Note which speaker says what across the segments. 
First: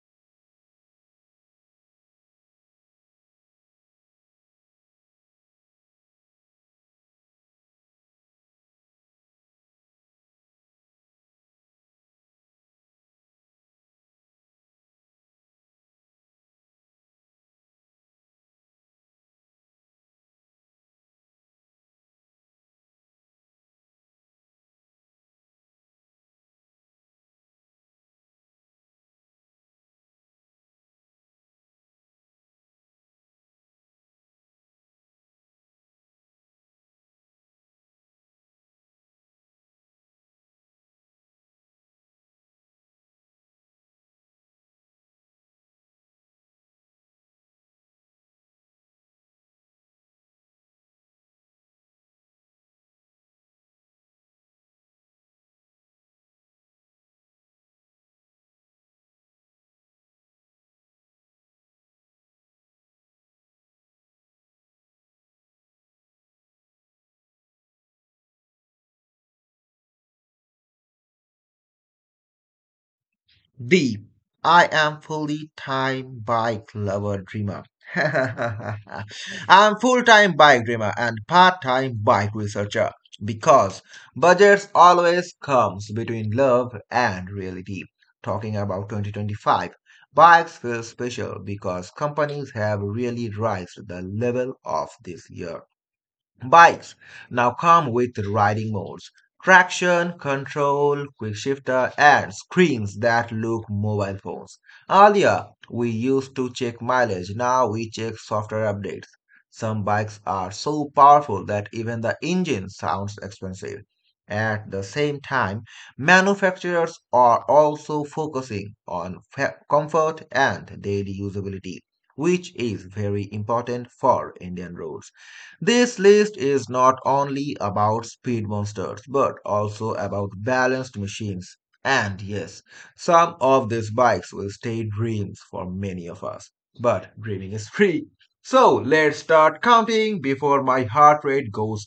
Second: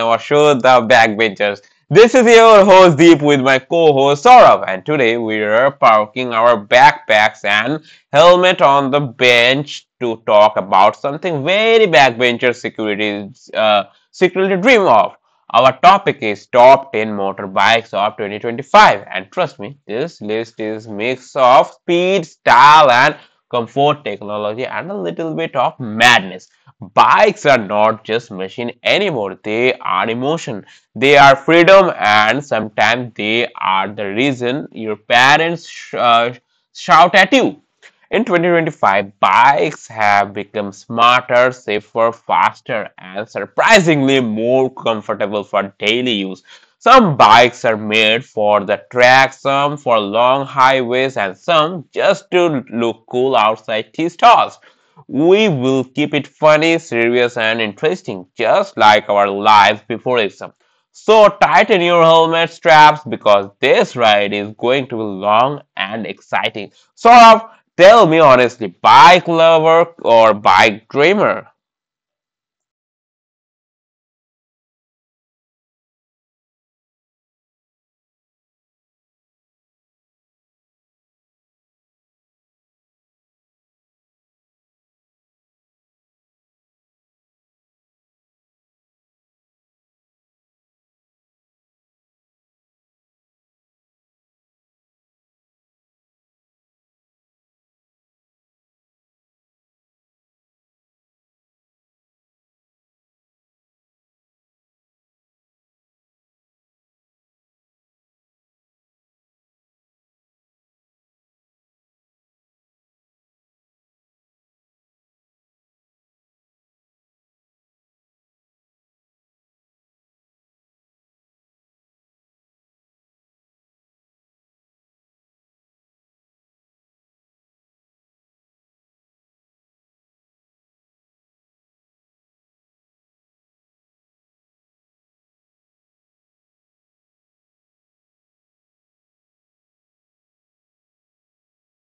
Speaker 1: our show, The Backbenchers. This is your host Deep with my co-host Saurabh, and today we are parking our backpacks and helmet on the bench to talk about something very backbencher uh, security dream of. Our topic is top 10 motorbikes of 2025, and trust me, this list is mix of speed, style, and comfort, technology, and a little bit of madness. Bikes are not just machine anymore. They are emotion. They are freedom, and sometimes they are the reason your parents shout at you. In 2025, bikes have become smarter, safer, faster, and surprisingly more comfortable for daily use. Some bikes are made for the track, some for long highways, and some just to look cool outside tea stalls. We will keep it funny, serious, and interesting, just like our lives before exam. So tighten your helmet straps because this ride is going to be long and exciting. Sort tell me honestly, bike lover or bike dreamer?
Speaker 2: B. I am fully time bike lover dreamer. I'm full time bike dreamer and part time bike researcher because budgets always comes between love and reality. Talking about 2025, bikes feel special because companies have really raised the level of this year. Bikes now come with riding modes, traction control, quick shifter, and screens that look mobile phones. Earlier, we used to check mileage, now we check software updates. Some bikes are so powerful that even the engine sounds expensive. At the same time, manufacturers are also focusing on comfort and daily usability, which is very important for Indian roads. This list is not only about speed monsters but also about balanced machines. And yes, some of these bikes will stay dreams for many of us. But dreaming is free. So let's start counting before my heart rate goes.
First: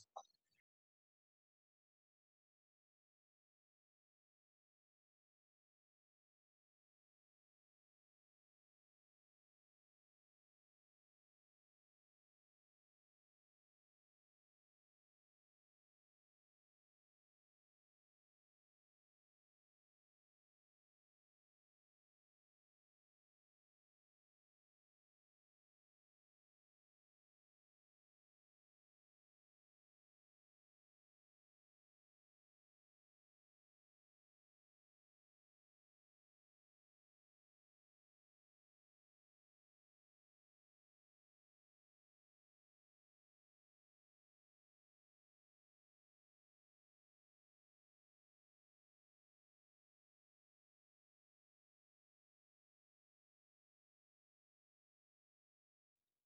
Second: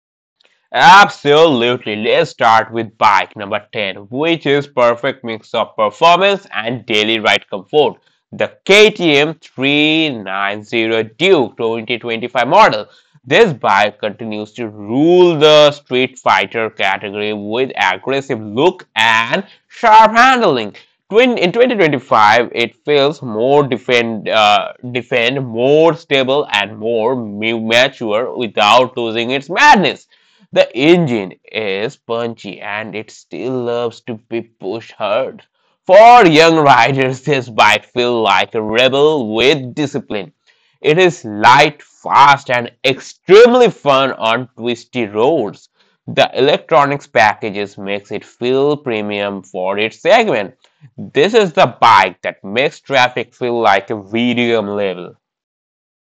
Speaker 1: Absolutely. Let's start with bike number 10, which is perfect mix of performance and daily ride comfort. The KTM 390 Duke 2025 model. This bike continues to rule the street fighter category with aggressive look and sharp handling. Twin, in 2025, it feels more defend, more stable, and more mature without losing its madness. The engine is punchy and it still loves to be pushed hard. For young riders, this bike feels like a rebel with discipline. It is light, fast, and extremely fun on twisty roads. The electronics packages makes it feel premium for its segment. This is the bike that makes traffic feel like a video level.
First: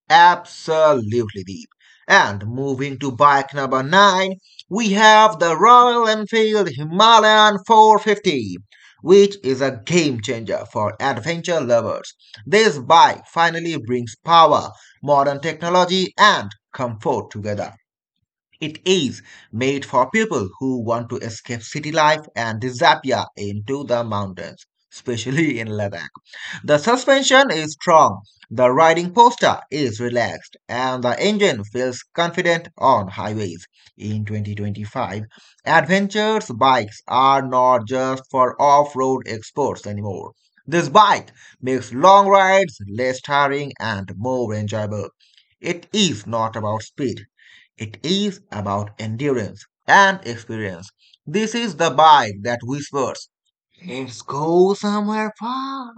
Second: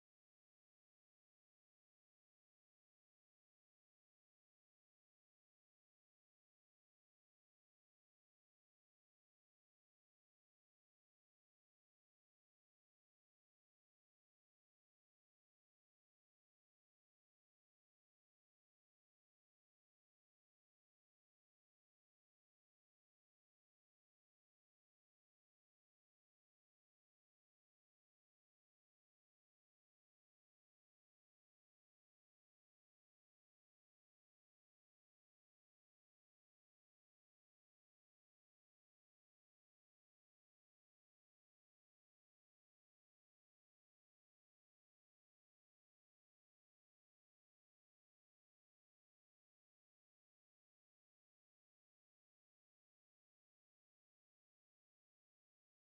Speaker 2: Absolutely, deep. And moving to bike number nine, we have the Royal Enfield Himalayan 450, which is a game changer for adventure lovers. This bike finally brings power, modern technology, and comfort together. It is made for people who want to escape city life and disappear into the mountains, especially in Ladakh. The suspension is strong, the riding posture is relaxed, and the engine feels confident on highways. In 2025, adventures bikes are not just for off-road exports anymore. This bike makes long rides less tiring and more enjoyable. It is not about speed. It is about endurance and experience. This is the bike that whispers, "Let's go somewhere far."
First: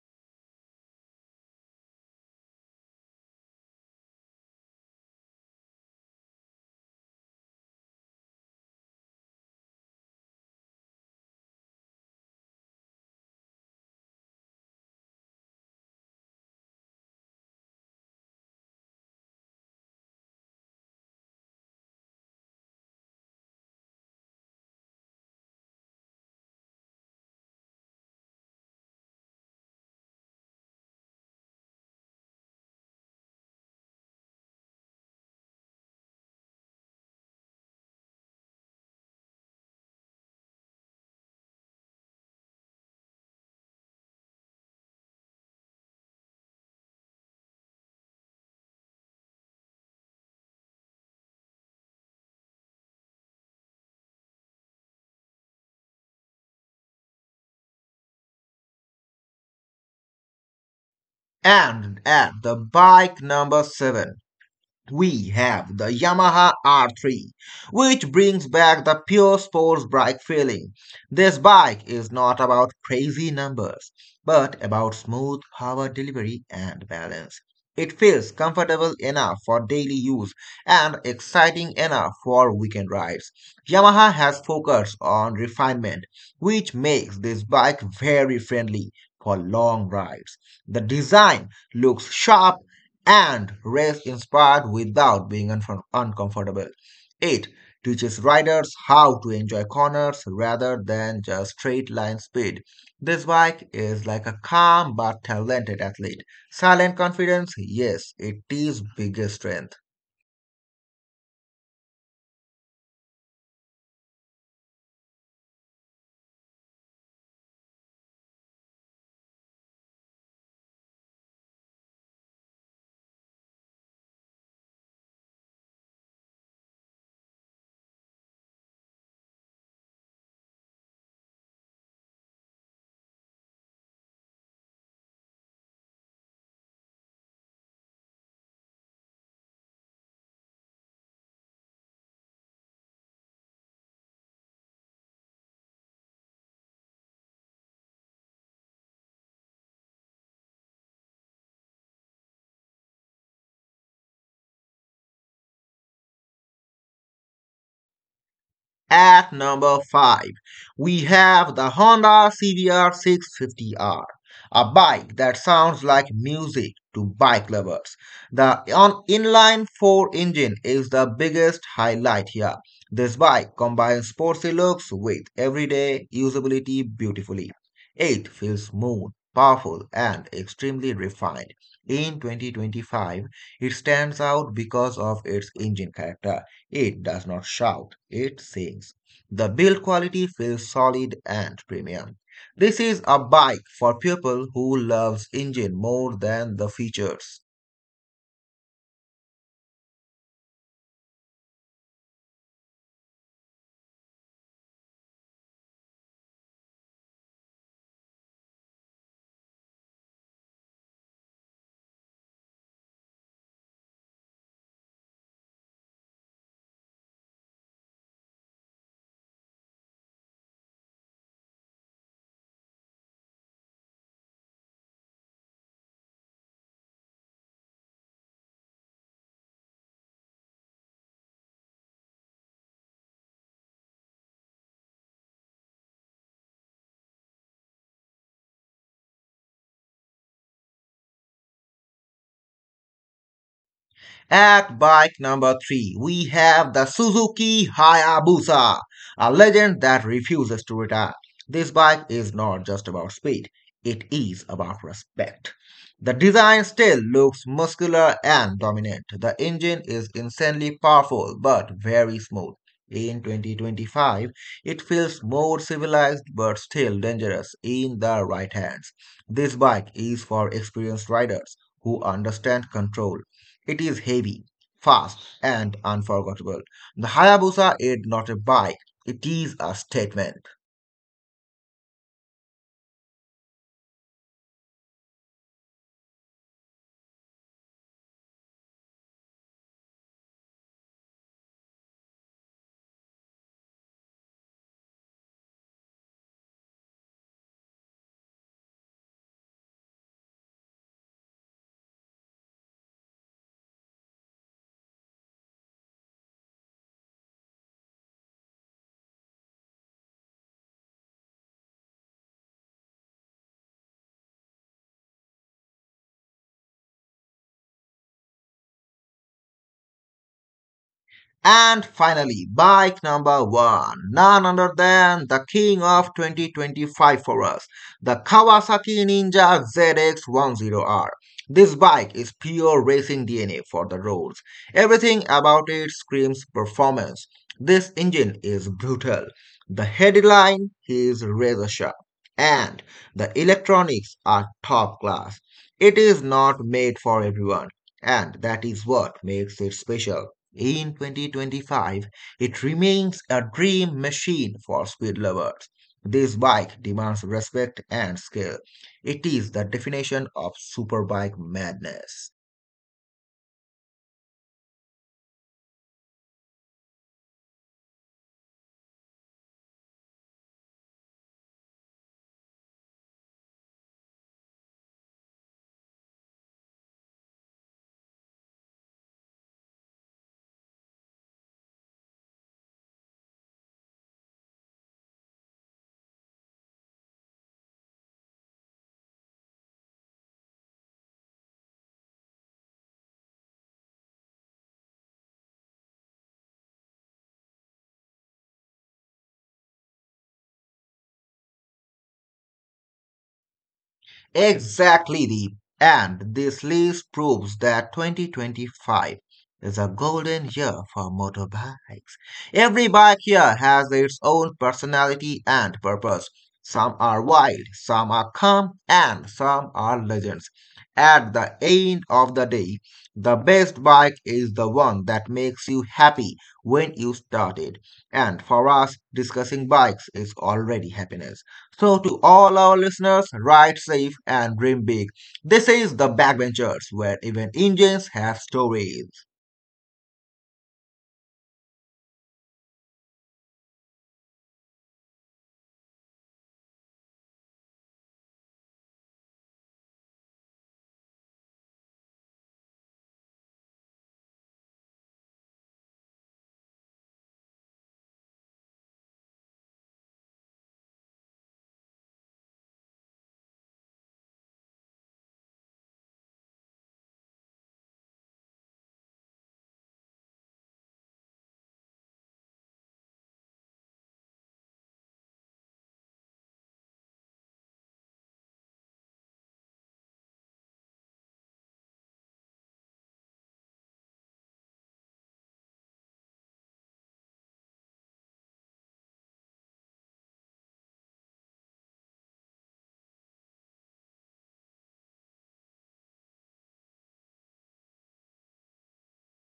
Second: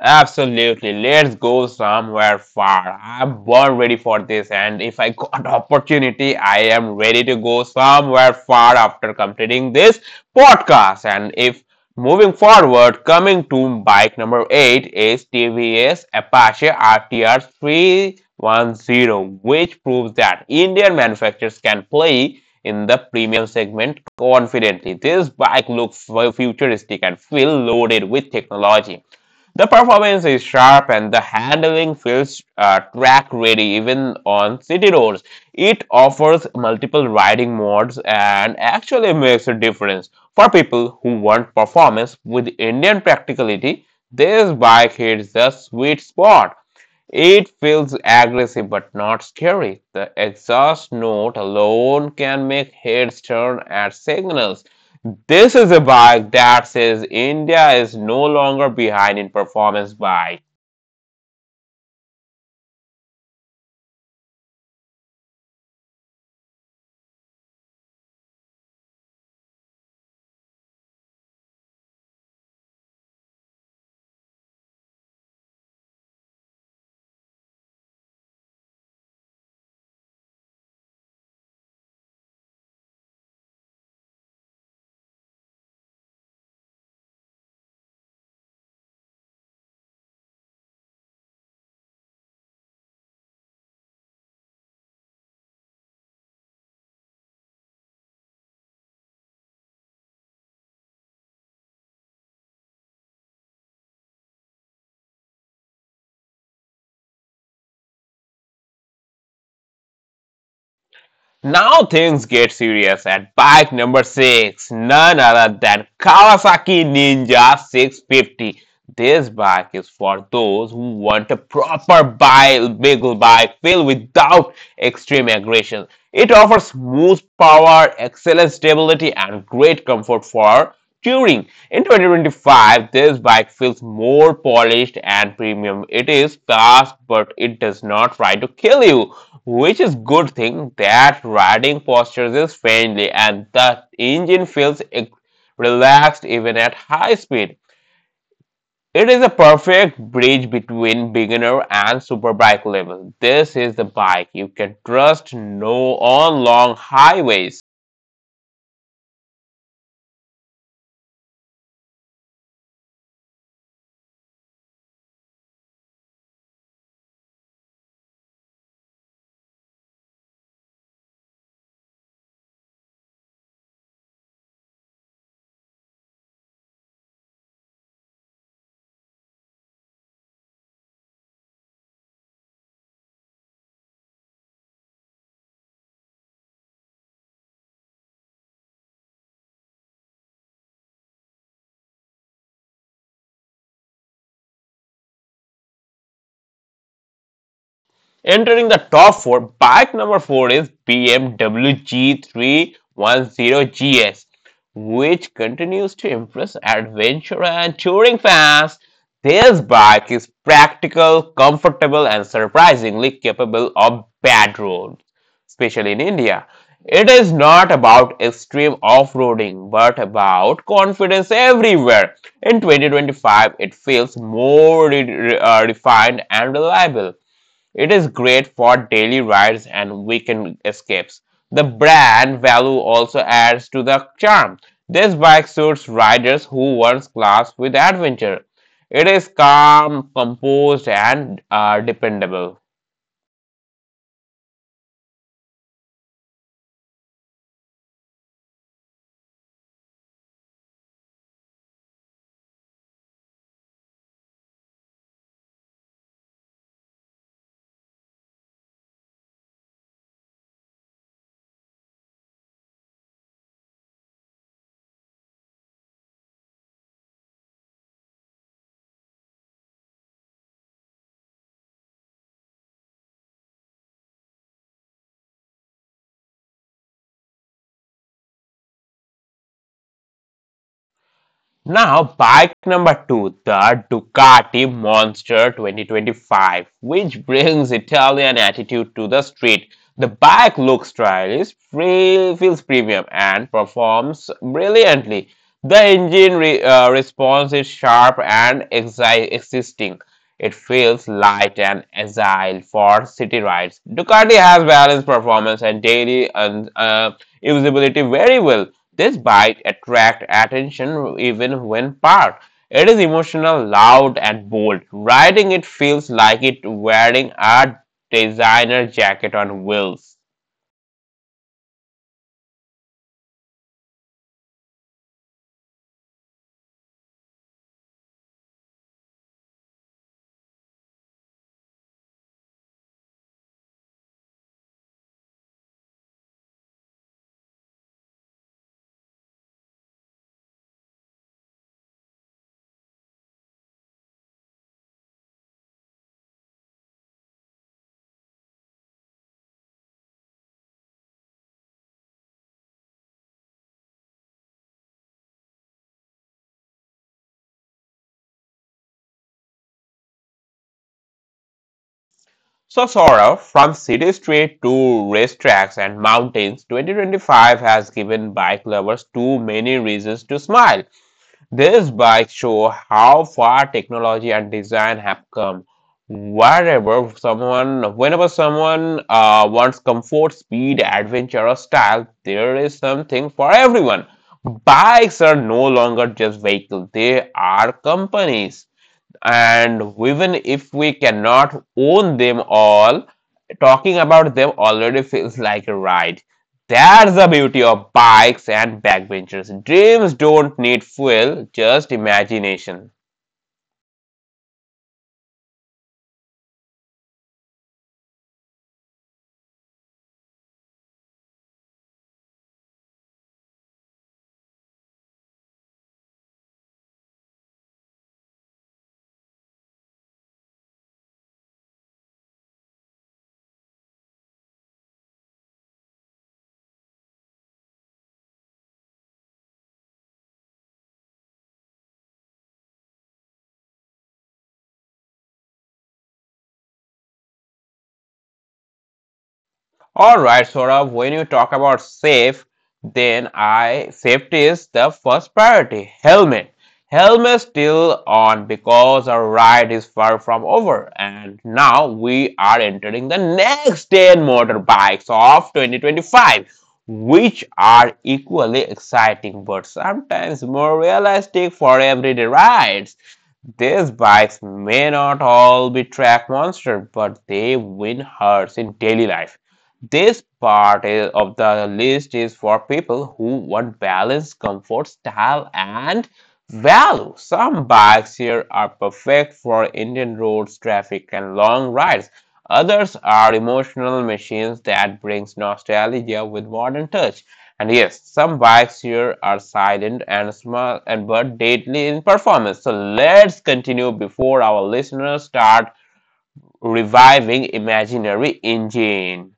Speaker 1: Absolutely. Let's go somewhere far. I'm born ready for this, and if I got opportunity, I am ready to go somewhere far after completing this podcast. And if moving forward, coming to bike number eight is TVS Apache RTR 310, which proves that Indian manufacturers can play in the premium segment confidently. This bike looks futuristic and feel loaded with technology. The performance is sharp and the handling feels track ready even on city roads. It offers multiple riding modes and actually makes a difference. For people who want performance with Indian practicality, this bike hits the sweet spot. It feels aggressive but not scary. The exhaust note alone can make heads turn at signals. This is a bike that says India is no longer behind in performance bike.
Speaker 2: And at the bike number seven, we have the Yamaha R3, which brings back the pure sports bike feeling. This bike is not about crazy numbers, but about smooth power delivery and balance. It feels comfortable enough for daily use and exciting enough for weekend rides. Yamaha has focused on refinement, which makes this bike very friendly for long rides. The design looks sharp and rest inspired without being uncomfortable. It teaches riders how to enjoy corners rather than just straight line speed. This bike is like a calm but talented athlete. Silent confidence, yes, it is biggest strength.
Speaker 1: Now things get serious at bike number 6, none other than Kawasaki Ninja 650. This bike is for those who want a proper bike, big bike filled without extreme aggression. It offers smooth power, excellent stability, and great comfort for touring. In 2025, this bike feels more polished and premium. It is fast, but it does not try to kill you, which is good thing that riding posture is friendly and the engine feels relaxed even at high speed. It is a perfect bridge between beginner and superbike level. This is the bike you can trust no on long highways.
Speaker 2: At number 5, we have the Honda CBR 650R, a bike that sounds like music to bike lovers. The inline 4 engine is the biggest highlight here. This bike combines sporty looks with everyday usability beautifully. It feels smooth, powerful, and extremely refined. In 2025, it stands out because of its engine character. It does not shout, it sings. The build quality feels solid and premium. This is a bike for people who loves engine more than the features.
Speaker 1: Entering the top 4, bike number 4 is BMW G310GS, which continues to impress adventure and touring fans. This bike is practical, comfortable, and surprisingly capable of bad road, especially in India. It is not about extreme off roading, but about confidence everywhere. In 2025, it feels more refined and reliable. It is great for daily rides and weekend escapes. The brand value also adds to the charm. This bike suits riders who want class with adventure. It is calm, composed, and dependable.
Speaker 2: At bike number three, we have the Suzuki Hayabusa, a legend that refuses to retire. This bike is not just about speed, it is about respect. The design still looks muscular and dominant. The engine is insanely powerful but very smooth. In 2025, it feels more civilized but still dangerous in the right hands. This bike is for experienced riders who understand control. It is heavy, fast, and unforgettable. The Hayabusa is not a bike, it is a statement.
Speaker 1: Now, bike number two, the Ducati Monster 2025, which brings Italian attitude to the street. The bike looks stylish, feels premium, and performs brilliantly. The engine response is sharp and existing. It feels light and agile for city rides. Ducati has balanced performance and daily and usability very well. This bike attracts attention even when parked. It is emotional, loud, and bold. Riding it feels like it wearing a designer jacket on wheels.
Speaker 2: And finally, bike number one, none other than the king of 2025 for us, the Kawasaki Ninja ZX10R. This bike is pure racing DNA for the roads. Everything about it screams performance. This engine is brutal. The headline is razor sharp. And the electronics are top class. It is not made for everyone, and that is what makes it special. In 2025, it remains a dream machine for speed lovers. This bike demands respect and skill. It is the definition of superbike madness.
Speaker 1: So, Sora, from city street to racetracks and mountains, 2025 has given bike lovers too many reasons to smile. These bikes show how far technology and design have come. Whenever someone wants comfort, speed, adventure, or style, there is something for everyone. Bikes are no longer just vehicles; they are companies and even if we cannot own them all, talking about them already feels like a ride. That's the beauty of bikes and backbenchers. Dreams don't need fuel, just imagination.
Speaker 2: Exactly, Deep. And this list proves that 2025 is a golden year for motorbikes. Every bike here has its own personality and purpose. Some are wild, some are calm, and some are legends. At the end of the day, the best bike is the one that makes you happy when you start it. And for us, discussing bikes is already happiness. So, to all our listeners, ride safe and dream big. This is The Backbenchers, where even engines have stories.
Speaker 1: All right, Saurabh, when you talk about safe, then I safety is the first priority. Helmet. Helmet still on because our ride is far from over. And now we are entering the next 10 motorbikes of 2025, which are equally exciting but sometimes more realistic for everyday rides. These bikes may not all be track monsters, but they win hearts in daily life. Of the list is for people who want balance, comfort, style, and value. Some bikes here are perfect for Indian roads, traffic, and long rides. Others are emotional machines that brings nostalgia with modern touch. And yes, some bikes here are silent and small and but deadly in performance. So let's continue before our listeners start reviving imaginary engine.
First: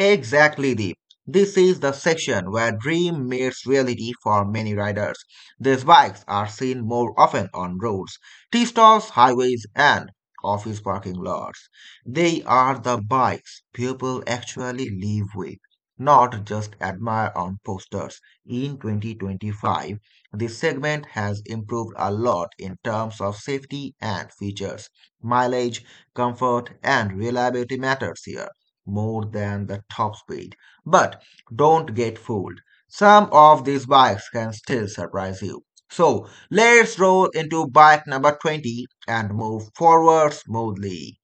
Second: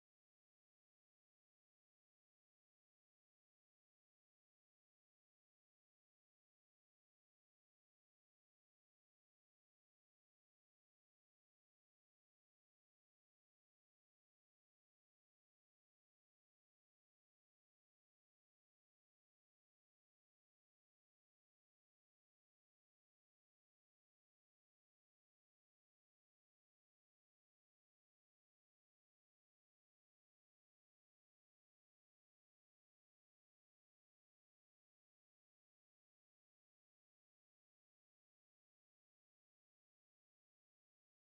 Speaker 2: Exactly, Deep. This is the section where dream meets reality for many riders. These bikes are seen more often on roads, tea stalls, highways, and office parking lots. They are the bikes people actually live with, not just admire on posters. In 2025, this segment has improved a lot in terms of safety and features. Mileage, comfort, and reliability matters here more than the top speed. But don't get fooled. Some of these bikes can still surprise you. So let's roll into bike number 20 and move forward smoothly.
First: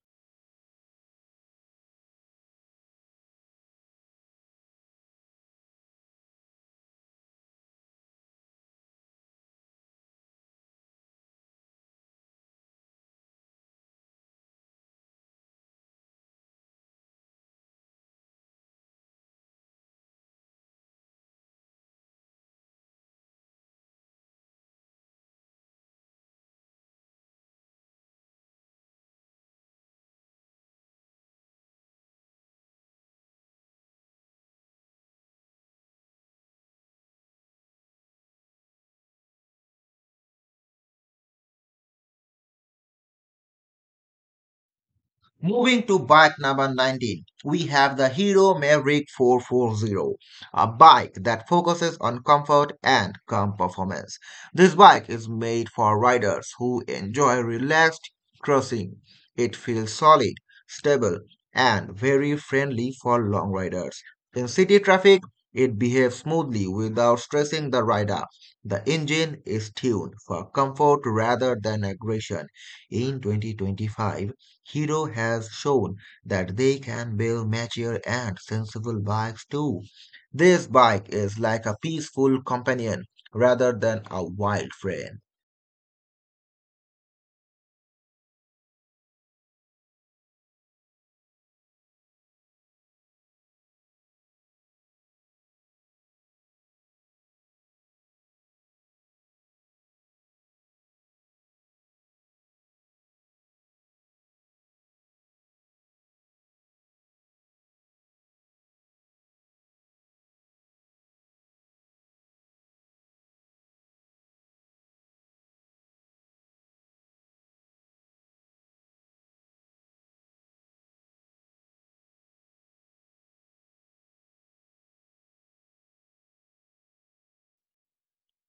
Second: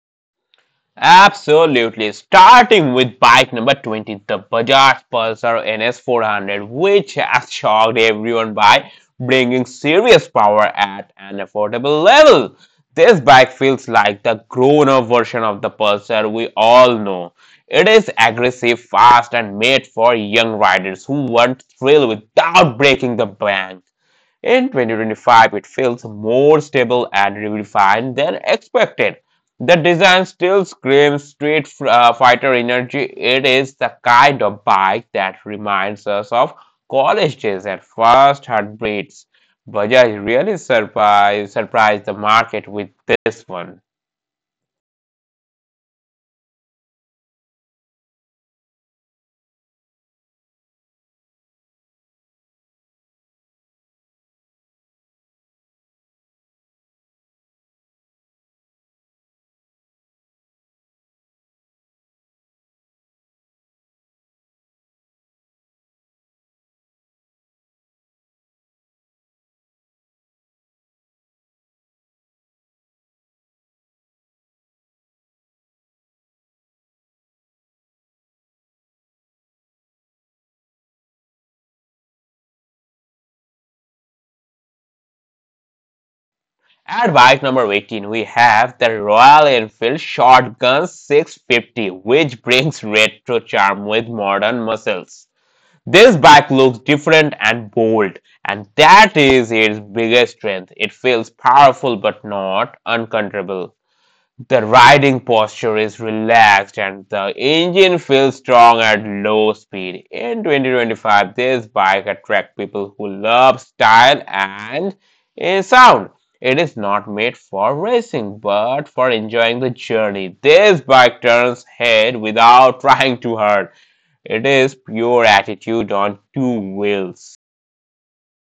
Speaker 1: Absolutely. Starting with bike number 20, the Bajaj Pulsar NS400, which has shocked everyone by bringing serious power at an affordable level. This bike feels like the grown up version of the Pulsar we all know. It is aggressive, fast, and made for young riders who want thrill without breaking the bank. In 2025, it feels more stable and refined than expected. The design still screams Street Fighter energy. It is the kind of bike that reminds us of college days and first heartbeats. Bajaj really surprised the market with this one.
Speaker 2: Moving to bike number 19, we have the Hero Maverick 440, a bike that focuses on comfort and calm performance. This bike is made for riders who enjoy relaxed cruising. It feels solid, stable, and very friendly for long riders. In city traffic, it behaves smoothly without stressing the rider. The engine is tuned for comfort rather than aggression. In 2025, Hero has shown that they can build mature and sensible bikes too. This bike is like a peaceful companion rather than a wild friend.
Speaker 1: At bike number 18, we have the Royal Enfield Shotgun 650, which brings retro charm with modern muscles. This bike looks different and bold, and that is its biggest strength. It feels powerful but not uncontrollable. The riding posture is relaxed and the engine feels strong at low speed. In 2025, this bike attracts people who love style and sound. It is not made for racing but for enjoying the journey. This bike turns head without trying too hard. It is pure attitude on two wheels.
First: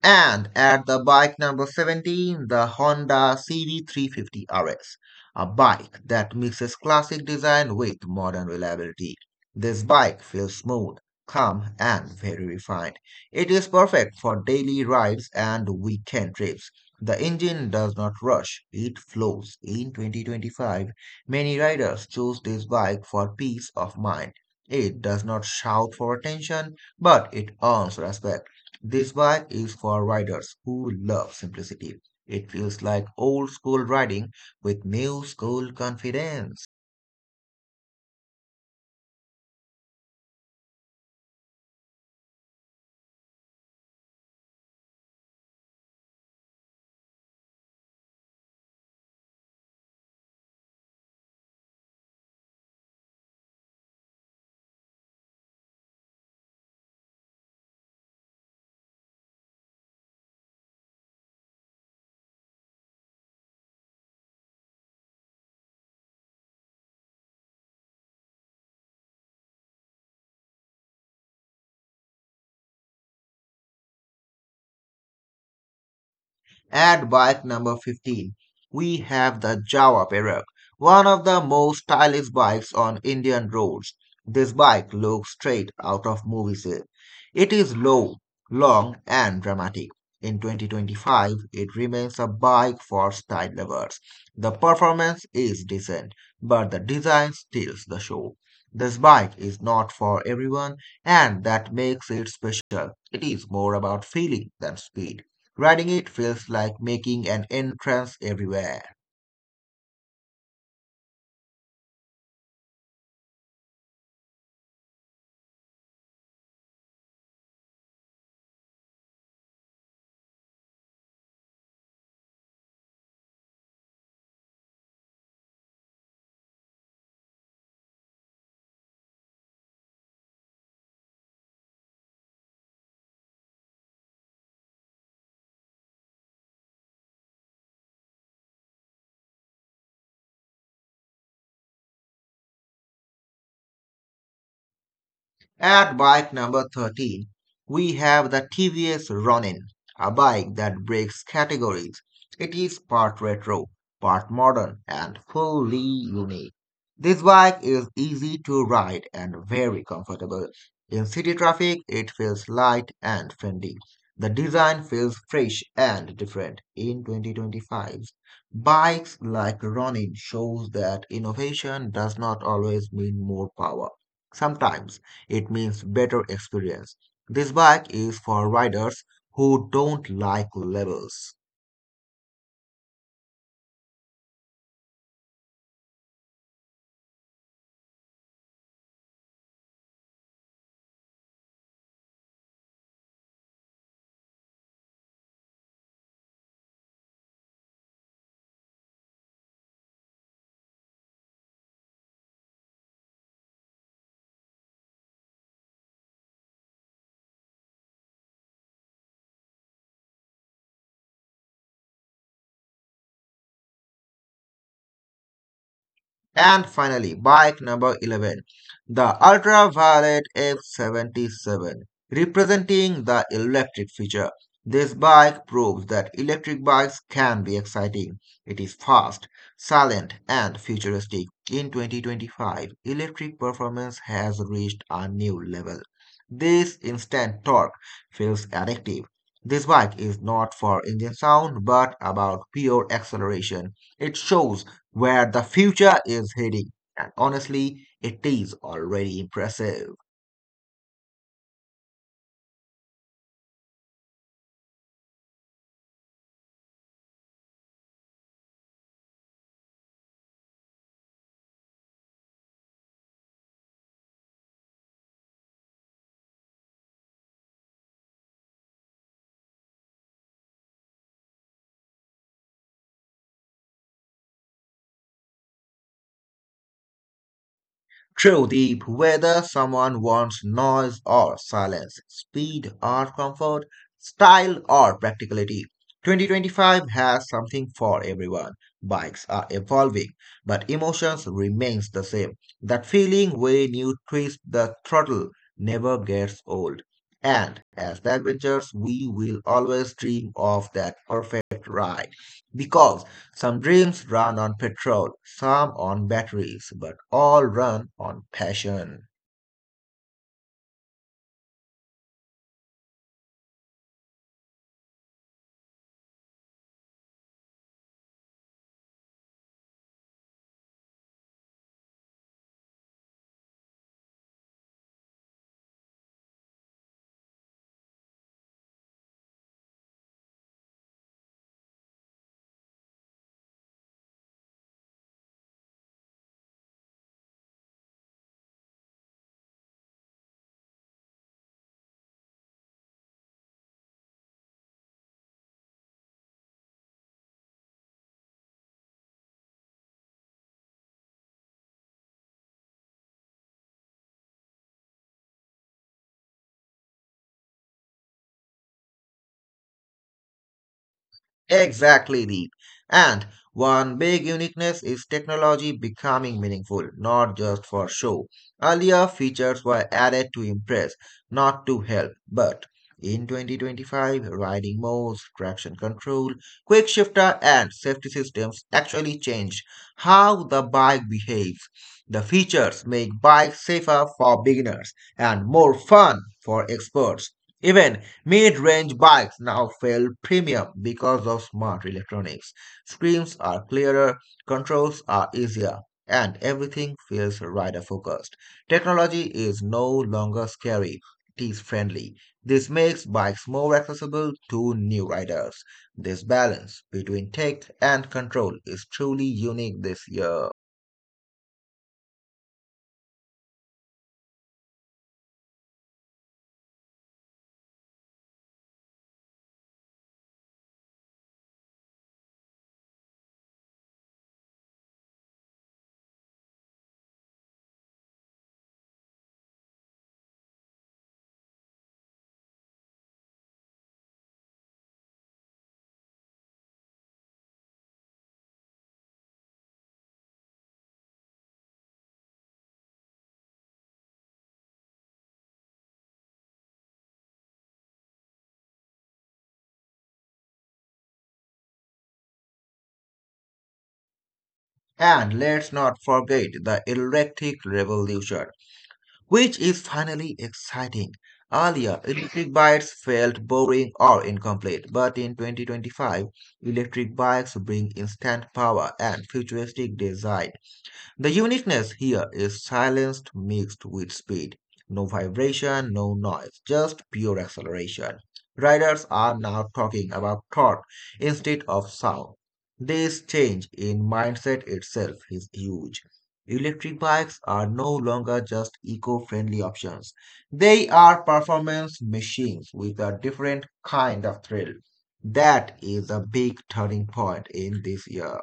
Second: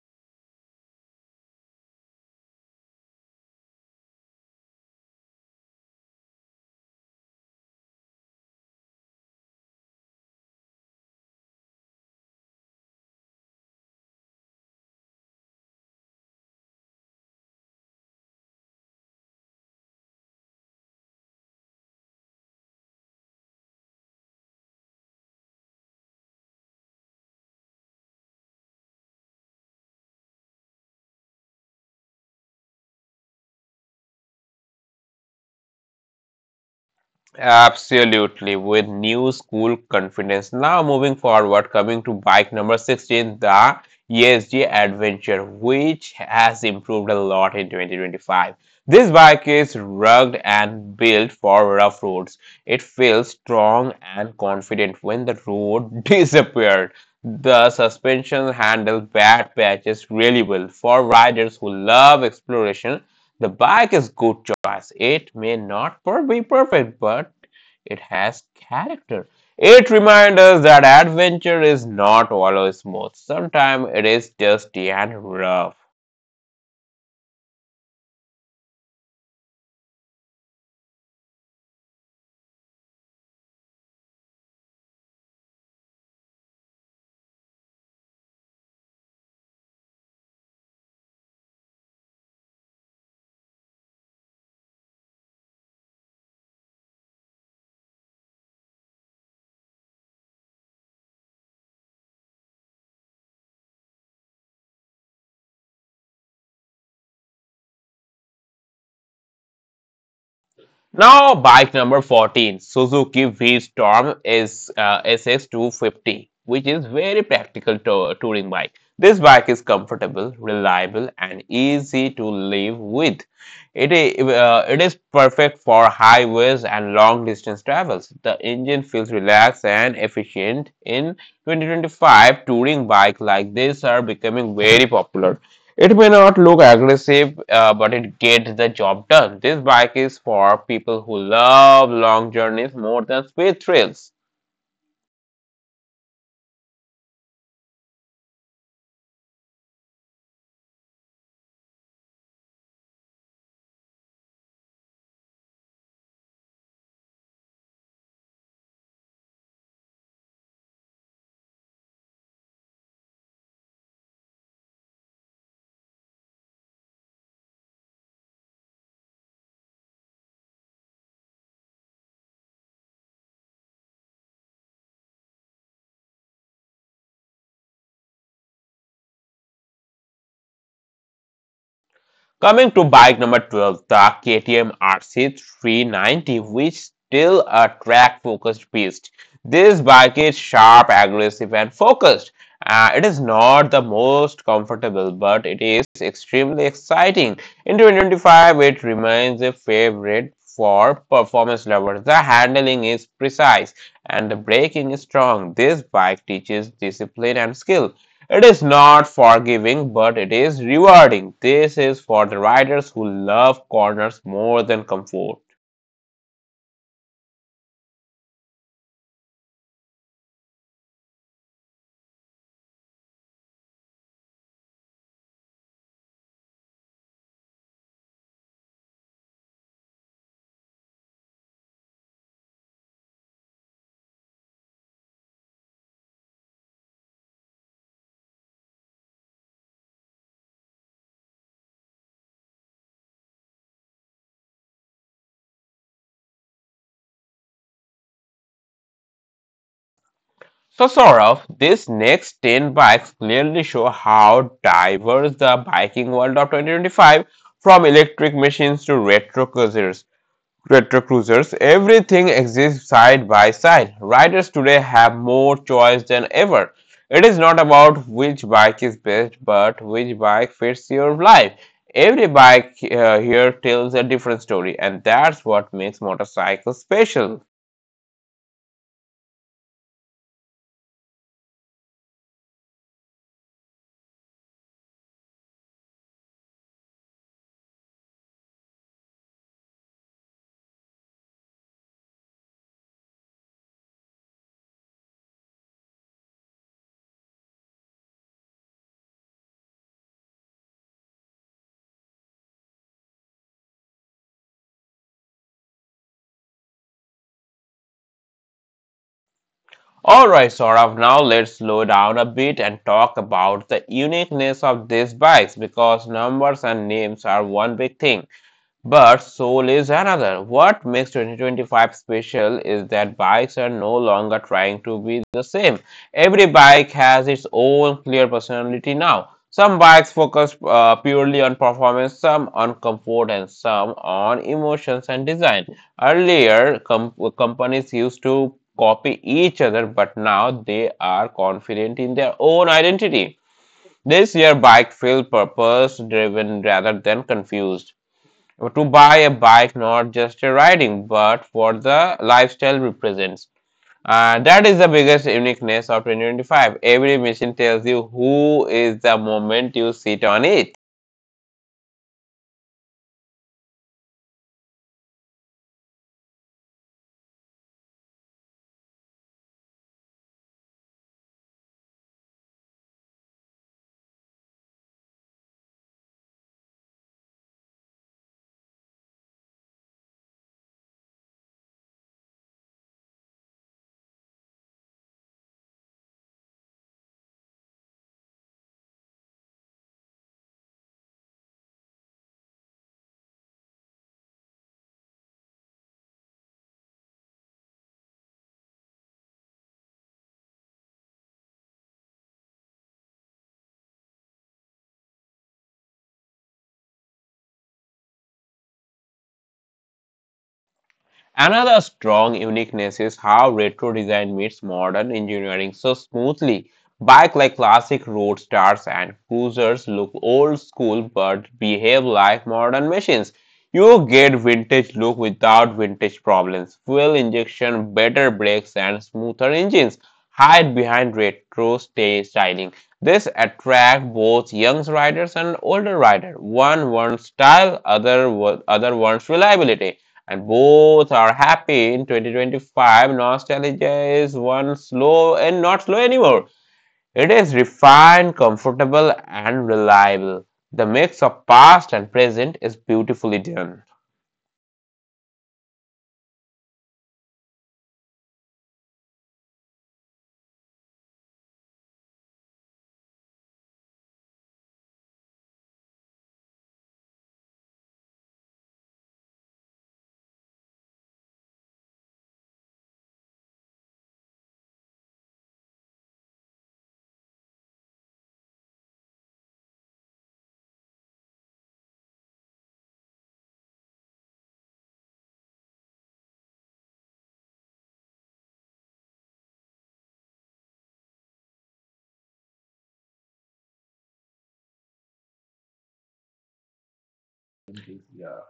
Speaker 2: And at the bike number 17, the Honda CV350 RS, a bike that mixes classic design with modern reliability. This bike feels smooth, calm, and very refined. It is perfect for daily rides and weekend trips. The engine does not rush, it flows. In 2025, many riders choose this bike for peace of mind. It does not shout for attention, but it earns respect. This bike is for riders who love simplicity. It feels like old school riding with new school confidence.
Speaker 1: Absolutely, with new school confidence. Now, moving forward, coming to bike number 16, the ESG Adventure, which has improved a lot in 2025. This bike is rugged and built for rough roads. It feels strong and confident when the road disappeared. The suspension handles bad patches really well for riders who love exploration. The bike is good choice. It may not be perfect, but it has character. It reminds us that adventure is not always smooth. Sometimes it is dusty and rough.
Speaker 2: At bike number 15, we have the Jawa Perak, one of the most stylish bikes on Indian roads. This bike looks straight out of movies. It is low, long, and dramatic. In 2025, it remains a bike for style lovers. The performance is decent, but the design steals the show. This bike is not for everyone, and that makes it special. It is more about feeling than speed. Riding it feels like making an entrance everywhere.
Speaker 1: Now, bike number 14, Suzuki V Storm is SS250, which is very practical touring bike. This bike is comfortable, reliable, and easy to live with. It is perfect for highways and long distance travels. The engine feels relaxed and efficient. In 2025, touring bikes like this are becoming very popular. It may not look aggressive, but it gets the job done. This bike is for people who love long journeys more than speed thrills.
Speaker 2: At bike number 13, we have the TVS Ronin, a bike that breaks categories. It is part retro, part modern, and fully unique. This bike is easy to ride and very comfortable. In city traffic, it feels light and friendly. The design feels fresh and different in 2025. Bikes like Ronin shows that innovation does not always mean more power. Sometimes it means better experience. This bike is for riders who don't like levels.
Speaker 1: Coming to bike number 12, the KTM RC390, which still a track-focused beast. This bike is sharp, aggressive, and focused. It is not the most comfortable, but it is extremely exciting. In 2025, it remains a favorite for performance lovers. The handling is precise and the braking is strong. This bike teaches discipline and skill. It is not forgiving, but it is rewarding. This is for the riders who love corners more than comfort.
Speaker 2: And finally, bike number 11, the Ultraviolet F77, representing the electric feature. This bike proves that electric bikes can be exciting. It is fast, silent, and futuristic. In 2025, electric performance has reached a new level. This instant torque feels addictive. This bike is not for engine sound but about pure acceleration. It shows where the future is heading, and honestly, it is already impressive.
Speaker 1: So, Saurav, these next 10 bikes clearly show how diverse the biking world of 2025 from electric machines to retro cruisers. Retrocruisers, everything exists side by side. Riders today have more choice than ever. It is not about which bike is best, but which bike fits your life. Every bike here tells a different story, and that's what makes motorcycles special.
Speaker 2: True deep, whether someone wants noise or silence, speed or comfort, style or practicality, 2025 has something for everyone. Bikes are evolving, but emotions remains the same. That feeling when you twist the throttle never gets old. And as the adventures, we will always dream of that perfect ride because some dreams run on petrol, some on batteries, but all run on passion.
Speaker 1: Alright, Saurav, now let's slow down a bit and talk about the uniqueness of these bikes because numbers and names are one big thing. But Soul is another. What makes 2025 special is that bikes are no longer trying to be the same. Every bike has its own clear personality now. Some bikes focus purely on performance, some on comfort, and some on emotions and design. Earlier, companies used to copy each other, but now they are confident in their own identity. This year, bike feel purpose driven rather than confused to buy a bike not just a riding but for the lifestyle represents. Uh, that is the biggest uniqueness of 2025. Every machine tells you who is the moment you sit on it.
Speaker 2: Exactly, Deep. And one big uniqueness is technology becoming meaningful, not just for show. Earlier, features were added to impress, not to help. But in 2025, riding modes, traction control, quick shifter, and safety systems actually changed how the bike behaves. The features make bikes safer for beginners and more fun for experts. Even mid range bikes now feel premium because of smart electronics. Screens are clearer, controls are easier, and everything feels rider focused. Technology is no longer scary, it is friendly. This makes bikes more accessible to new riders. This balance between tech and control is truly unique this year.
Speaker 1: Another strong uniqueness is how retro design meets modern engineering so smoothly. Bike like classic roadsters and cruisers look old school but behave like modern machines. You get vintage look without vintage problems. Fuel injection, better brakes, and smoother engines hide behind retro stay styling. This attract both young riders and older riders. One wants style, other wants reliability and both are happy in 2025. Nostalgia is one slow and not slow anymore. It is refined, comfortable and reliable. The mix of past and present is beautifully done.
Speaker 2: And let's not forget the electric revolution, which is finally exciting. Earlier, electric bikes felt boring or incomplete, but in 2025, electric bikes bring instant power and futuristic design. The uniqueness here is silenced mixed with speed. No vibration, no noise, just pure acceleration. Riders are now talking about thought instead of sound. This change in mindset itself is huge. Electric bikes are no longer just eco-friendly options. They are performance machines with a different kind of thrill. That is a big turning point in this year.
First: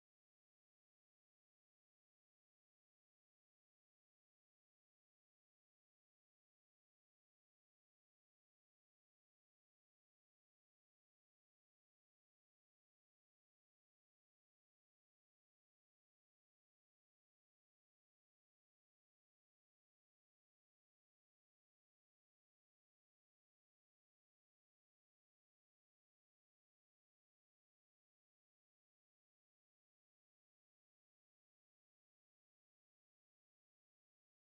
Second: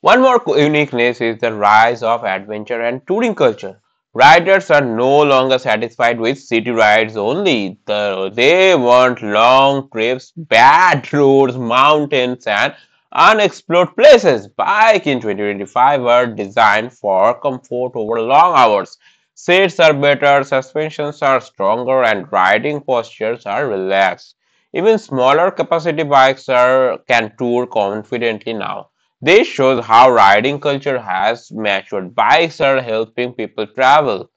Speaker 1: One more uniqueness is the rise of adventure and touring culture. Riders are no longer satisfied with city rides only. The- they want long trips, bad roads, mountains, and unexplored places. Bike in 2025 were designed for comfort over long hours. Seats are better, suspensions are stronger, and riding postures are relaxed. Even smaller capacity bikes are, can tour confidently now. This shows how riding culture has matured. Bikes are helping people travel.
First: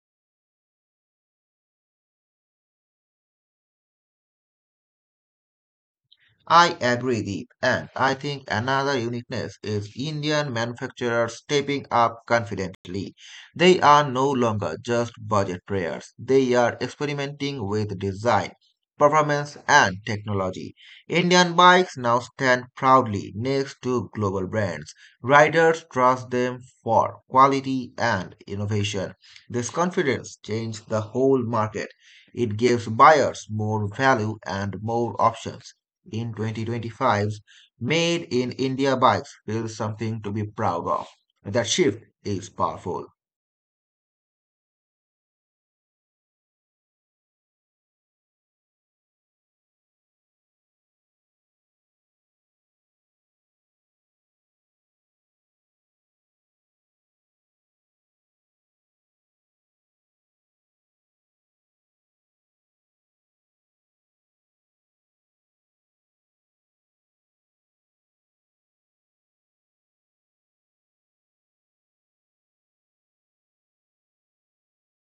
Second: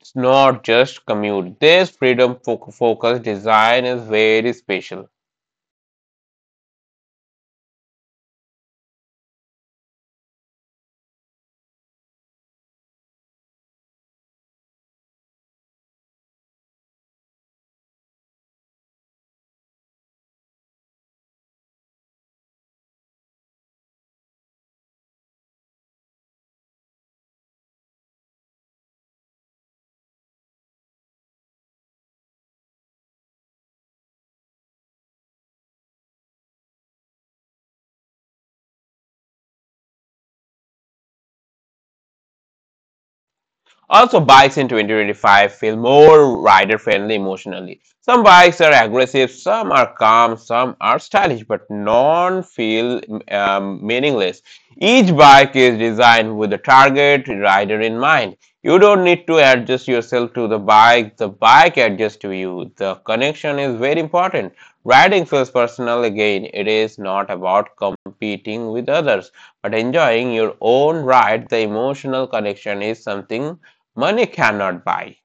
Speaker 1: It's not just commute. This focused design is very special.
Speaker 2: I agree, Deep, and I think another uniqueness is Indian manufacturers stepping up confidently. They are no longer just budget players, they are experimenting with design, performance, and technology. Indian bikes now stand proudly next to global brands. Riders trust them for quality and innovation. This confidence changed the whole market. It gives buyers more value and more options in 2025's Made in India bikes build something to be proud of. That shift is powerful.
Speaker 1: Also, bikes in 2025 feel more rider friendly emotionally. Some bikes are aggressive, some are calm, some are stylish, but none feel meaningless. Each bike is designed with a target rider in mind. You don't need to adjust yourself to the bike adjusts to you. The connection is very important. Riding feels personal again. It is not about competing with others, but enjoying your own ride. The emotional connection is something money cannot buy.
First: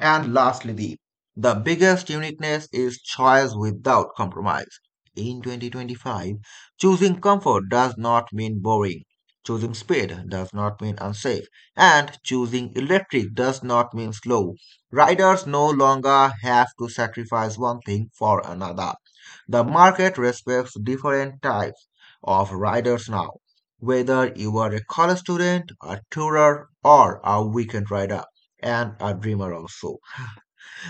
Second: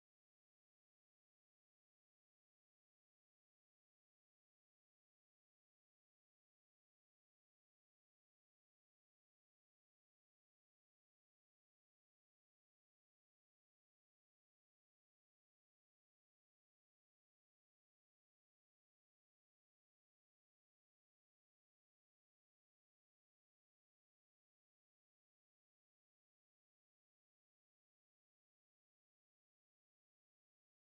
Speaker 2: And lastly, the biggest uniqueness is choice without compromise. In 2025, choosing comfort does not mean boring. Choosing speed does not mean unsafe. And choosing electric does not mean slow. Riders no longer have to sacrifice one thing for another. The market respects different types of riders now, whether you are a college student, a tourer, or a weekend rider and a dreamer also.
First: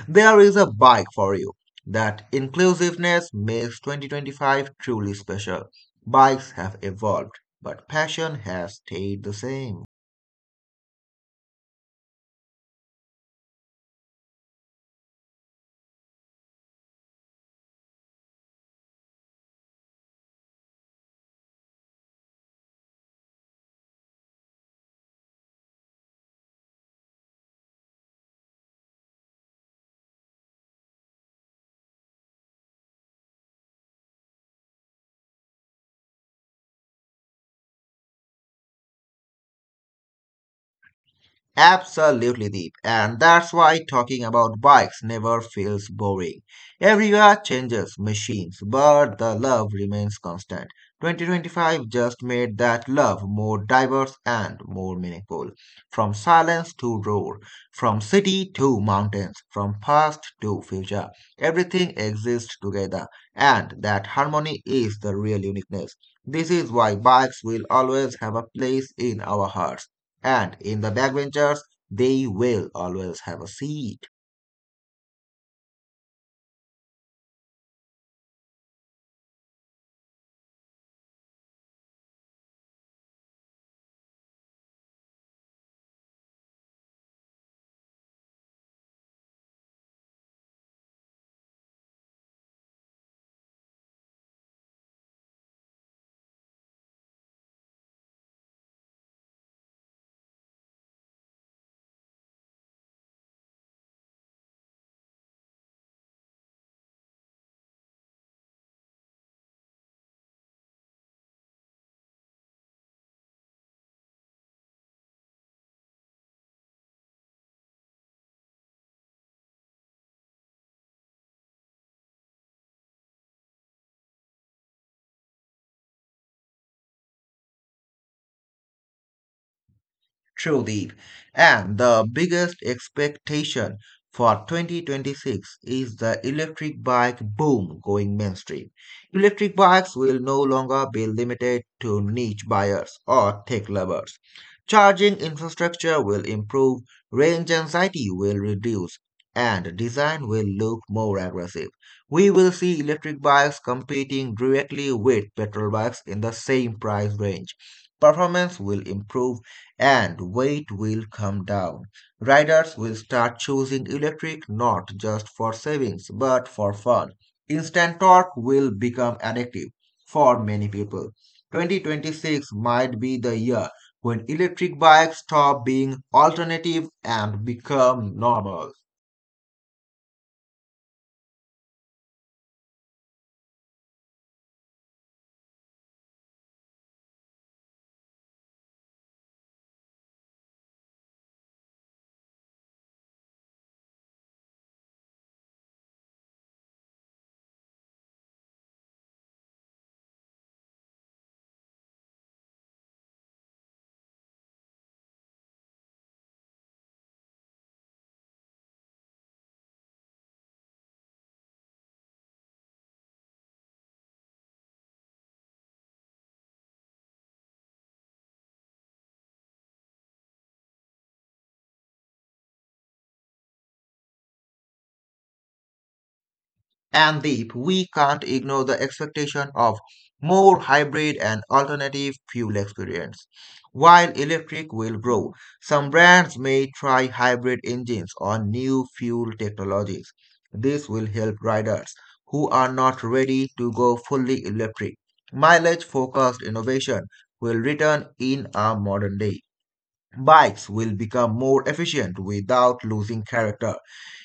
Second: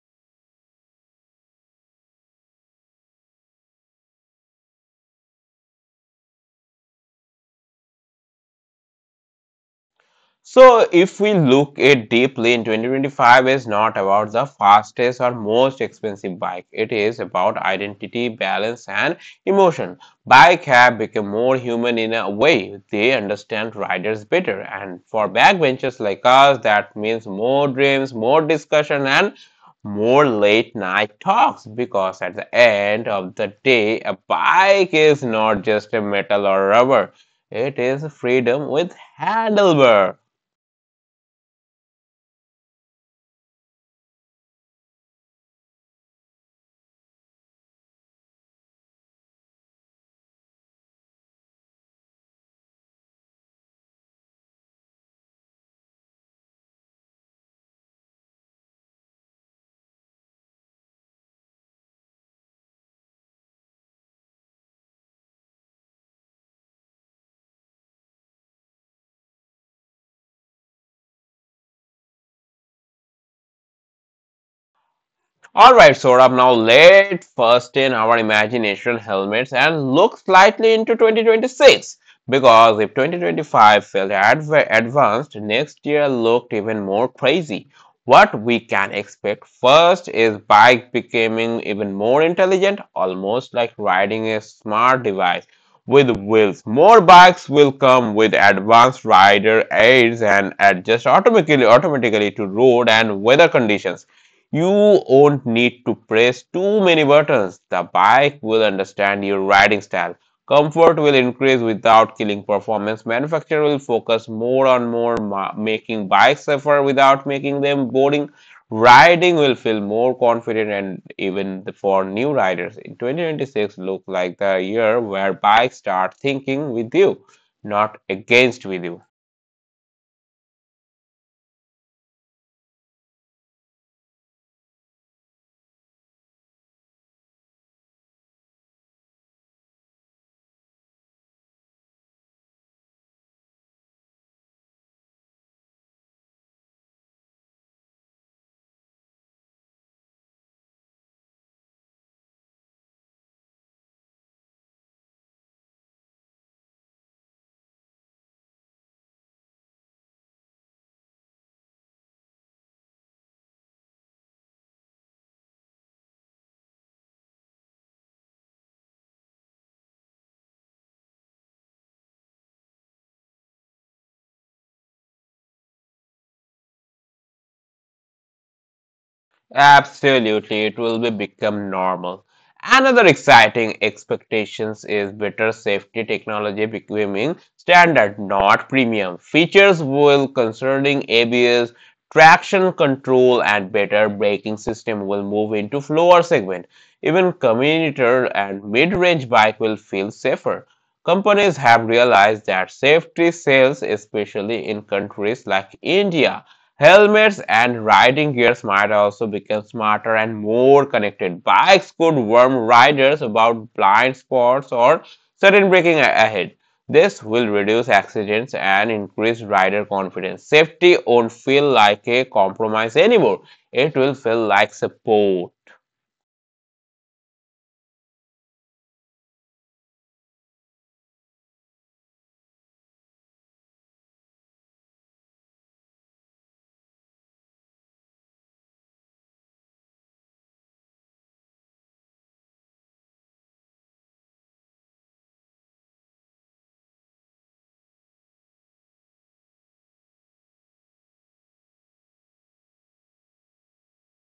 Speaker 2: There is a bike for you. That inclusiveness makes 2025 truly special. Bikes have evolved, but passion has stayed the same.
Speaker 1: So, if we look at deeply, in 2025 is not about the fastest or most expensive bike. It is about identity, balance and emotion. Bike have become more human in a way. They understand riders better. And for backbenchers like us, that means more dreams, more discussion and more late night talks, because at the end of the day, a bike is not just a metal or rubber. It is freedom with handlebar.
Speaker 2: Absolutely deep. And that's why talking about bikes never feels boring. Everywhere changes, machines, but the love remains constant. 2025 just made that love more diverse and more meaningful. From silence to roar, from city to mountains, from past to future, everything exists together, and that harmony is the real uniqueness. This is why bikes will always have a place in our hearts and in the backbenchers, they will always have a seat.
Speaker 1: Alright, Saurabh, now let's first in our imagination helmets and look slightly into 2026. Because if 2025 felt advanced, next year looked even more crazy. What we can expect first is bike becoming even more intelligent, almost like riding a smart device with wheels. More bikes will come with advanced rider aids and adjust automatically to road and weather conditions. You won't need to press too many buttons. The bike will understand your riding style. Comfort will increase without killing performance. Manufacturer will focus more on making bikes safer without making them boring. Riding will feel more confident and even for new riders. In 2026 look like the year where bikes start thinking with you, not against with you.
Speaker 2: Trudeep. And the biggest expectation for 2026 is the electric bike boom going mainstream. Electric bikes will no longer be limited to niche buyers or tech lovers. Charging infrastructure will improve, range anxiety will reduce, and design will look more aggressive. We will see electric bikes competing directly with petrol bikes in the same price range. Performance will improve and weight will come down. Riders will start choosing electric not just for savings but for fun. Instant torque will become addictive for many people. 2026 might be the year when electric bikes stop being alternative and become normal.
Speaker 1: Absolutely, it will be become normal. Another exciting expectations is better safety technology becoming standard, not premium. Features will concerning ABS, traction control, and better braking system will move into floor segment. Even commuter and mid-range bike will feel safer. Companies have realized that safety sells, especially in countries like India. Helmets and riding gears might also become smarter and more connected. Bikes could warn riders about blind spots or sudden braking ahead. This will reduce accidents and increase rider confidence. Safety won't feel like a compromise anymore. It will feel like support.
Speaker 2: And Deep, we can't ignore the expectation of more hybrid and alternative fuel experience. While electric will grow, some brands may try hybrid engines or new fuel technologies. This will help riders who are not ready to go fully electric. Mileage focused innovation will return in our modern day. Bikes will become more efficient without losing character.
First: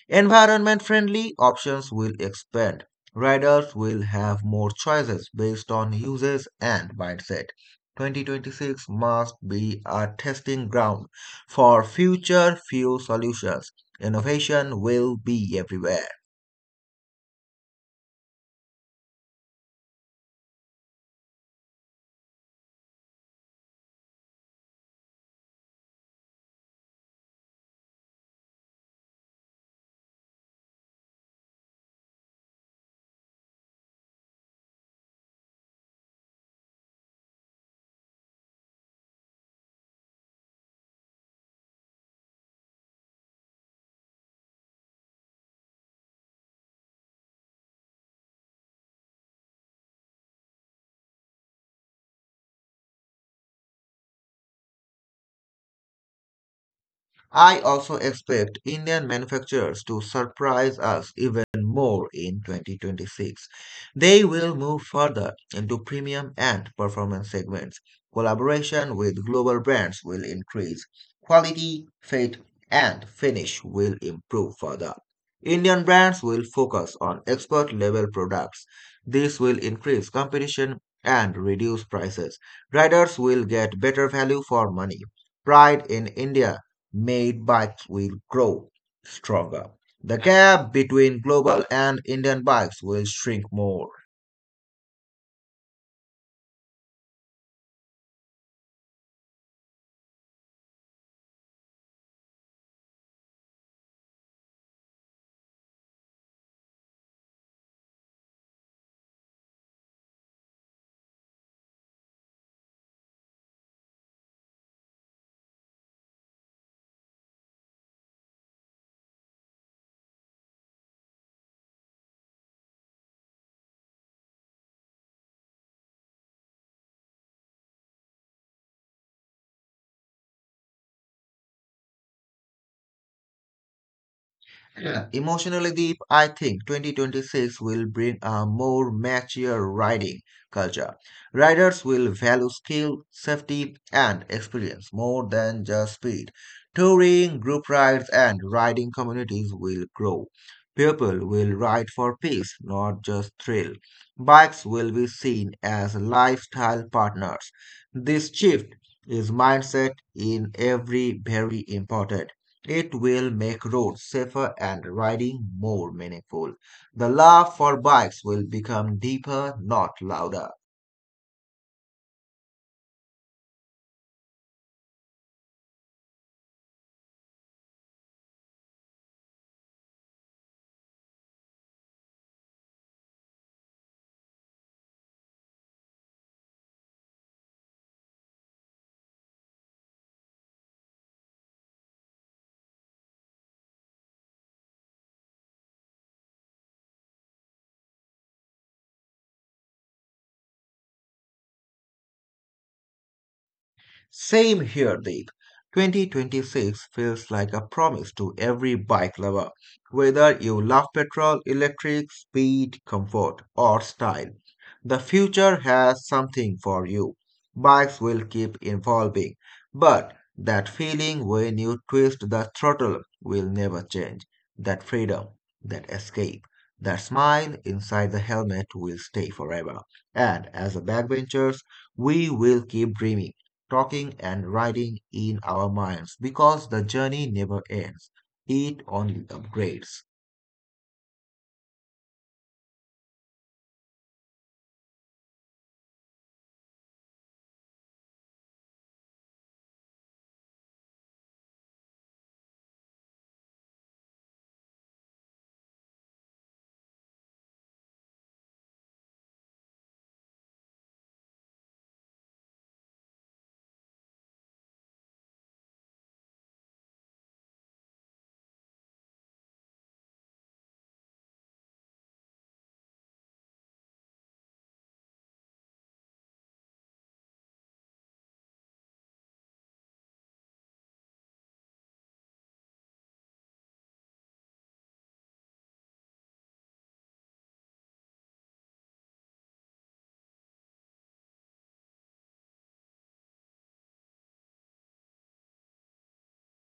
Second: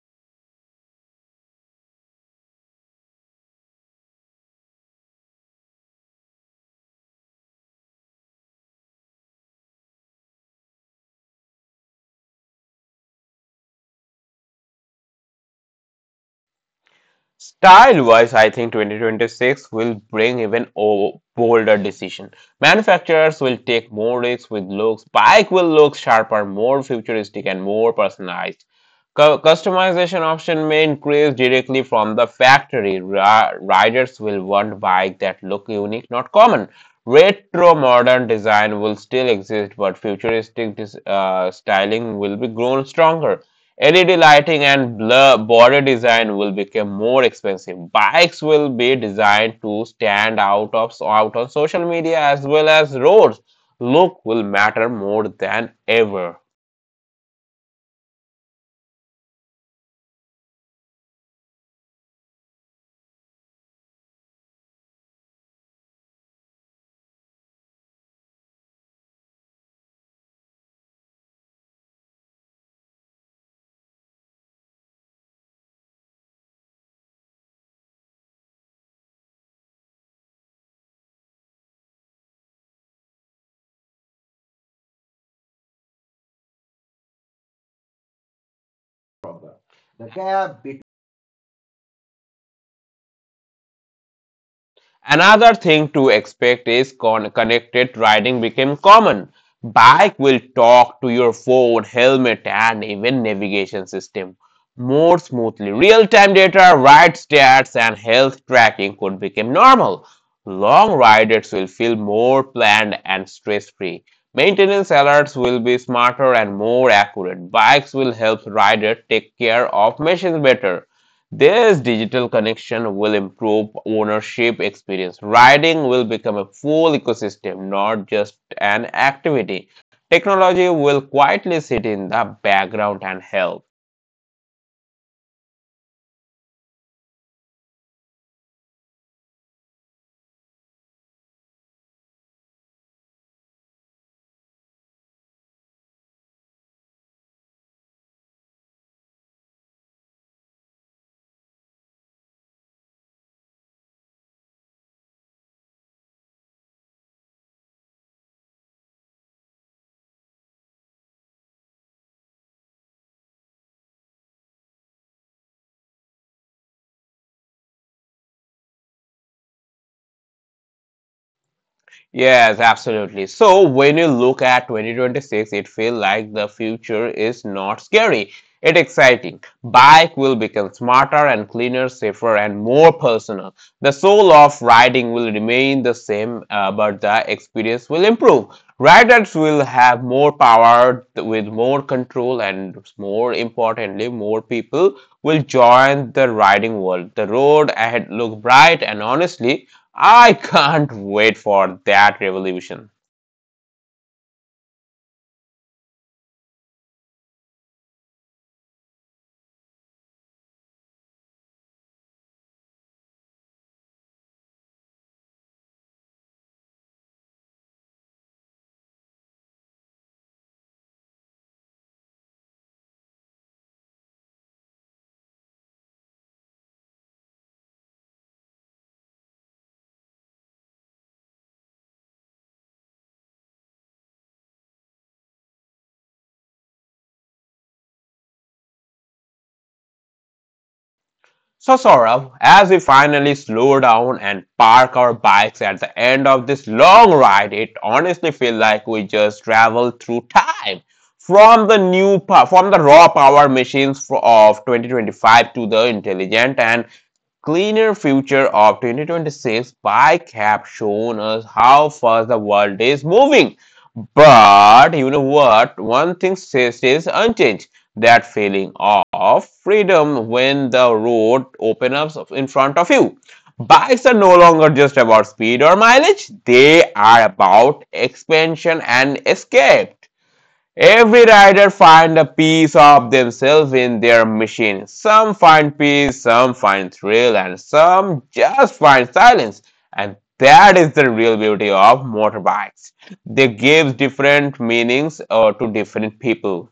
Speaker 2: Environment friendly options will expand. Riders will have more choices based on uses and mindset. 2026 must be a testing ground for future fuel solutions. Innovation will be everywhere.
Speaker 1: Style-wise, I think 2026 will bring even bolder decision. Manufacturers will take more risks with looks. Bike will look sharper, more futuristic, and more personalized. Cu- customization option may increase directly from the factory. Ra- riders will want bike that look unique, not common. Retro modern design will still exist, but styling will be grown stronger. LED lighting and blur border design will become more expensive. Bikes will be designed to stand out on social media as well as roads. Look will matter more than ever.
Speaker 2: I also expect Indian manufacturers to surprise us even more in 2026. They will move further into premium and performance segments. Collaboration with global brands will increase. Quality, fit, and finish will improve further. Indian brands will focus on export level products. This will increase competition and reduce prices. Riders will get better value for money. Pride in India made bikes will grow stronger. The gap between global and Indian bikes will shrink more.
Speaker 1: Another thing to expect is connected riding became common. Bike will talk to your phone, helmet, and even navigation system more smoothly. Real-time data, ride stats, and health tracking could become normal. Long riders will feel more planned and stress-free. Maintenance alerts will be smarter and more accurate. Bikes will help riders take care of machines better. This digital connection will improve ownership experience. Riding will become a full ecosystem, not just an activity. Technology will quietly sit in the background and help.
Speaker 2: Yeah. Emotionally deep, I think 2026 will bring a more mature riding culture. Riders will value skill, safety, and experience more than just speed. Touring, group rides, and riding communities will grow. People will ride for peace, not just thrill. Bikes will be seen as lifestyle partners. This shift is mindset in every very important. It will make roads safer and riding more meaningful. The love for bikes will become deeper, not louder.
Speaker 1: Yes, absolutely. So when you look at 2026, it feels like the future is not scary. It's exciting. Bike will become smarter and cleaner, safer and more personal. The soul of riding will remain the same, but the experience will improve. Riders will have more power with more control and, more importantly, more people will join the riding world. The road ahead look bright and, honestly, I can't wait for that revolution.
Speaker 2: Same here, Deep. 2026 feels like a promise to every bike lover, whether you love petrol, electric, speed, comfort, or style. The future has something for you. Bikes will keep evolving, but that feeling when you twist the throttle will never change. That freedom, that escape, that smile inside the helmet will stay forever. And as a backbenchers, we will keep dreaming talking and writing in our minds because the journey never ends. It only upgrades.
Speaker 1: So, Saurabh, as we finally slow down and park our bikes at the end of this long ride, it honestly feels like we just traveled through time from the new from the raw power machines of 2025 to the intelligent and cleaner future of 2026. Bike have shown us how fast the world is moving. But you know what? One thing stays unchanged: that feeling of freedom when the road opens up in front of you. Bikes are no longer just about speed or mileage, they are about expansion and escape. Every rider find a piece of themselves in their machine. Some find peace, some find thrill, and some just find silence. And that is the real beauty of motorbikes. They give different meanings to different people.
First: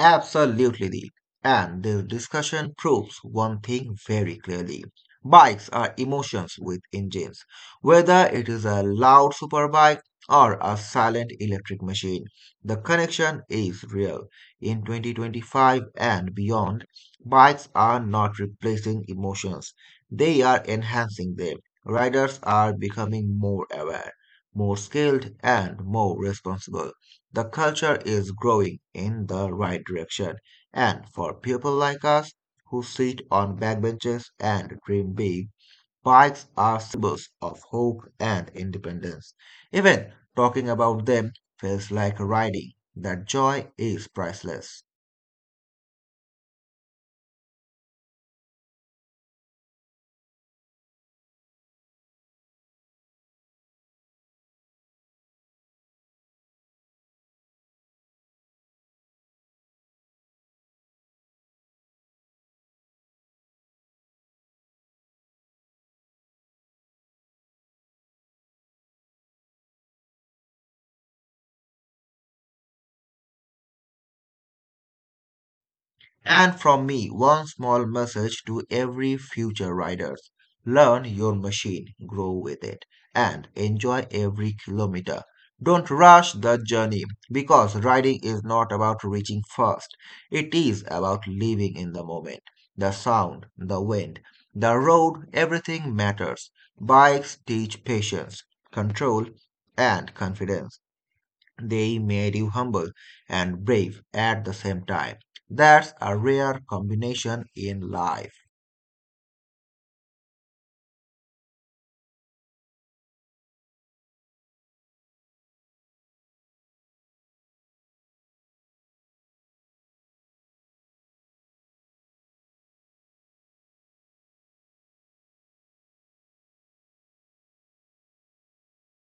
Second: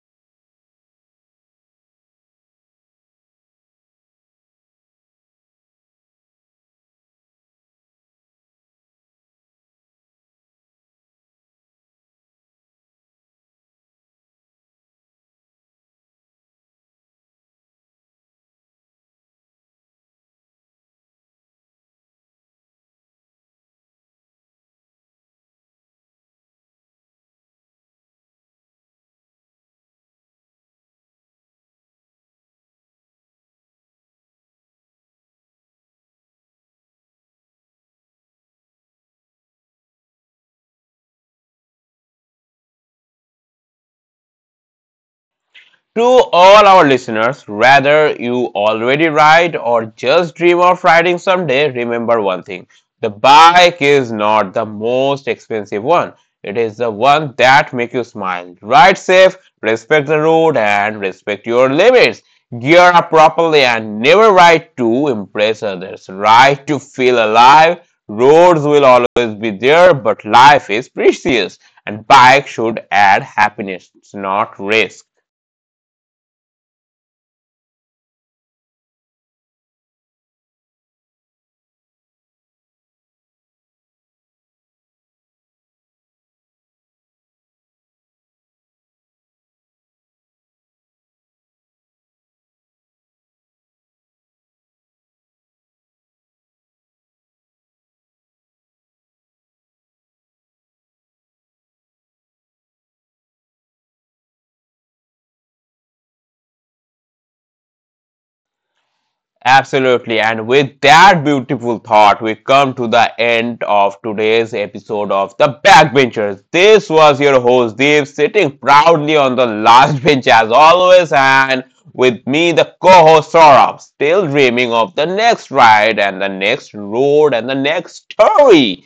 Speaker 2: Absolutely. And the discussion proves one thing very clearly. Bikes are emotions with engines. Whether it is a loud superbike or a silent electric machine, the connection is real. In 2025 and beyond, bikes are not replacing emotions, they are enhancing them. Riders are becoming more aware, more skilled, and more responsible. The culture is growing in the right direction, and for people like us who sit on backbenches and dream big, bikes are symbols of hope and independence. Even talking about them feels like riding. That joy is priceless.
Speaker 1: To all our listeners, whether you already ride or just dream of riding someday, remember one thing: the bike is not the most expensive one. It is the one that makes you smile. Ride safe, respect the road, and respect your limits. Gear up properly and never ride to impress others. Ride to feel alive. Roads will always be there, but life is precious, and bike should add happiness, not risk.
Speaker 2: And from me, one small message to every future riders. Learn your machine, grow with it, and enjoy every kilometer. Don't rush the journey because riding is not about reaching first. It is about living in the moment. The sound, the wind, the road, everything matters. Bikes teach patience, control, and confidence. They made you humble and brave at the same time. That's a rare combination in life.
Speaker 1: Absolutely. And with that beautiful thought, we come to the end of today's episode of The Backbenchers. This was your host, Deep, sitting proudly on the last bench as always, and with me, the co host, Saurabh, still dreaming of the next ride and the next road and the next story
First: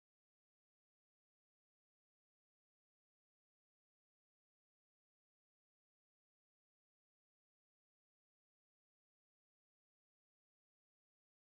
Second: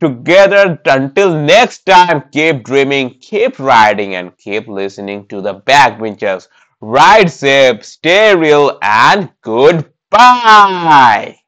Speaker 1: together. Until next time, keep dreaming, keep riding, and keep listening to the backbenchers. Ride safe, stay real, and goodbye.